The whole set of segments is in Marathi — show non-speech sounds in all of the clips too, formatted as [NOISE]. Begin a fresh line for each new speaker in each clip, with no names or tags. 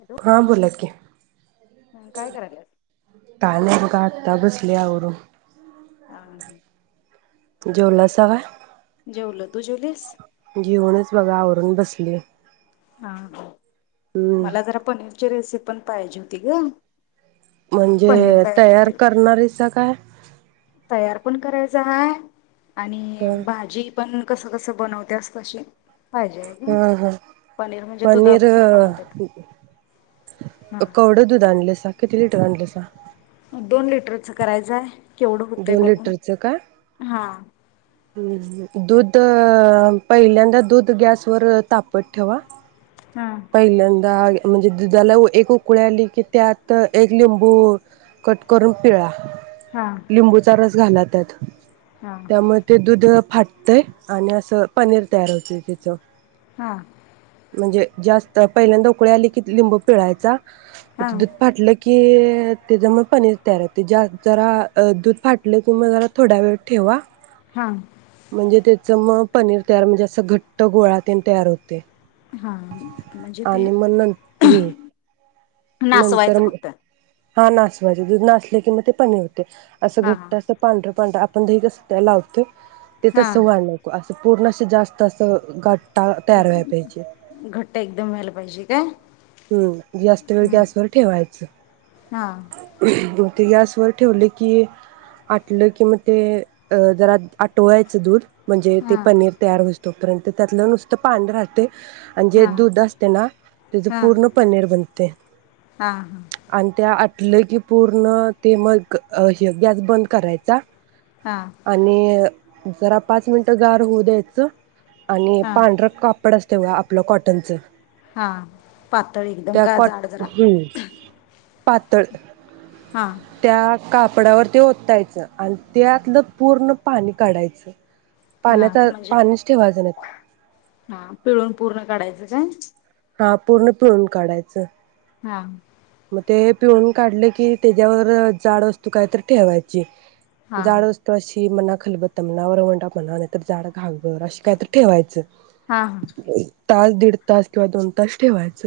हॅलो
हा बोला की
काय करायल्यास
काय नाही बघा.. ता बसले आवरून [INAUDIBLE]
हा बर
जेवलासा होय
जेवलो तू जेवलीस
जेऊनच बघा आवर...... रूम बसलीये......
हा मला जरा पनीरची रेसिपी.... पण पाहिजे होती ग...
म्हणजे
पनीर
तयार
करतील
करणारीचा काय
तयार पण करायचं हाय आणि
ह
भाजी पण कसं कसं बनवत्यास कशी?
हा हा
म्हणजे
पनीर
दुधापासून बनवत्यात
अ
हा
कवडं दूध आणले सा? किती लिटर आणलं सा?
मं दोन लिटरचं करायचंय. केवढं होतंय
दोन
बघू
लिटरचं का
हा
दूध अ पहिल्यांदा दूध गॅसवर तापत ठेवा
हा
पहिल्यांदा म्हणजे दुधाला एक उकळी आली की त्यात एक लिंबू कट करून पिळा.
हा
लिंबूचा रस घाला त्यात.
हा
त्यामध्ये दुध फाटतंय आणि असं पनीर तयार होतय त्याच
हा.
म्हणजे जास्त पहिल्यांदा उकळी आली की लिंबू पिळायचा
हा
दूध फाटलं की त्यज्यामुळं पनीर तयार होतंय ज्यात जरा अ दूध फाटलं किं म जरा थोडा वेळ ठेवा
हा
म्हणजे ते चं म पनीर तयार म्हणजे असं घट्ट गोळा तेन तयार होतय.
हा म्हणजे ते
नं हम्म
नासवायचं
नंतर
फक्त
हा नसवायचं दूध नासलं कि मग ते पनीर अस
हा
घट्ट असं पांडर पांडर आप आपण दही कसं त्याला लावतोय प ते
हा
तसं व्हाय नको असं पूर्ण असं जास्त असं काट
घट्ट एकदम व्हायला पाहिजे. [INAUDIBLE]
हम्म जास्त वेळ
हा
गॅसवर ठेवायचं.
हा
[INAUDIBLE] ते गॅसवर ठेवल की, आटलं कि मग ते अ जरा आटवायचं दूध. म्हणजे ते
हा
पनीर तयार होस तोपर्यंत त्यातल नुसत पाणी राहतय... आणि जे
हा
दूध असत ना त्याज
हा
पूर्ण पनीर बनते... आणि त्या आ... की पूर्ण ते मग हे गॅस बंद करायचा.....
हा
आणि.. जरा पाच मिनिटं गार होऊ द्यायच.... आणि
हा
पांढर कापड अस... तेव्हा आपल कॉटनच
हा पातळ एकदम का जाड जरा..
[INAUDIBLE] तळ
हा
[INAUDIBLE] त्या कापडावर ते ओतायच आणि त्यातल पूर्ण पाणी काढायच...
हा म्हणजे हा पिळून पूर्ण काढायच.... [INAUDIBLE]
हा पूर्ण पिळून काढायच
हा
ते पिळून काढल कि त्याच्यावर जाड वस्तू काय तर ठेवायची....
हा
जाड वस्तू अशी... ती म्हणा, खलबत्ता म्हणा, वरवंटा म्हणा, नाहीतर जाड घागबर अशी काय तर ठेवायच...
हा हा
तास दीड तास किंवा दोन तास ठेवायच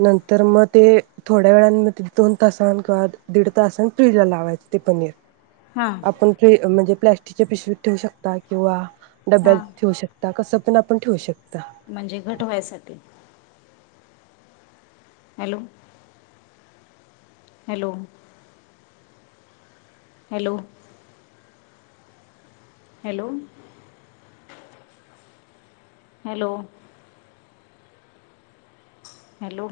नंतर मग.... ते थोड्या वेळान म दोन तासान किंवा दीड तासन फ्रिज ला लावायचे ते पनीर....
हा
आपण फ्री म्हणजे प... तिच्या पिशवीत ठेवू शकताय किंवा... डब्यात
हा
ठेऊ शकता कस... पण आपण ठेवू शको
म्हणजे घट व्ह्यासाठी hello hello hello hello hello hello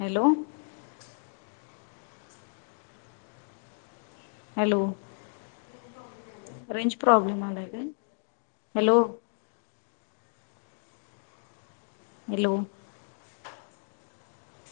hello hello range problem आलाय काय हॅलो... हॅलो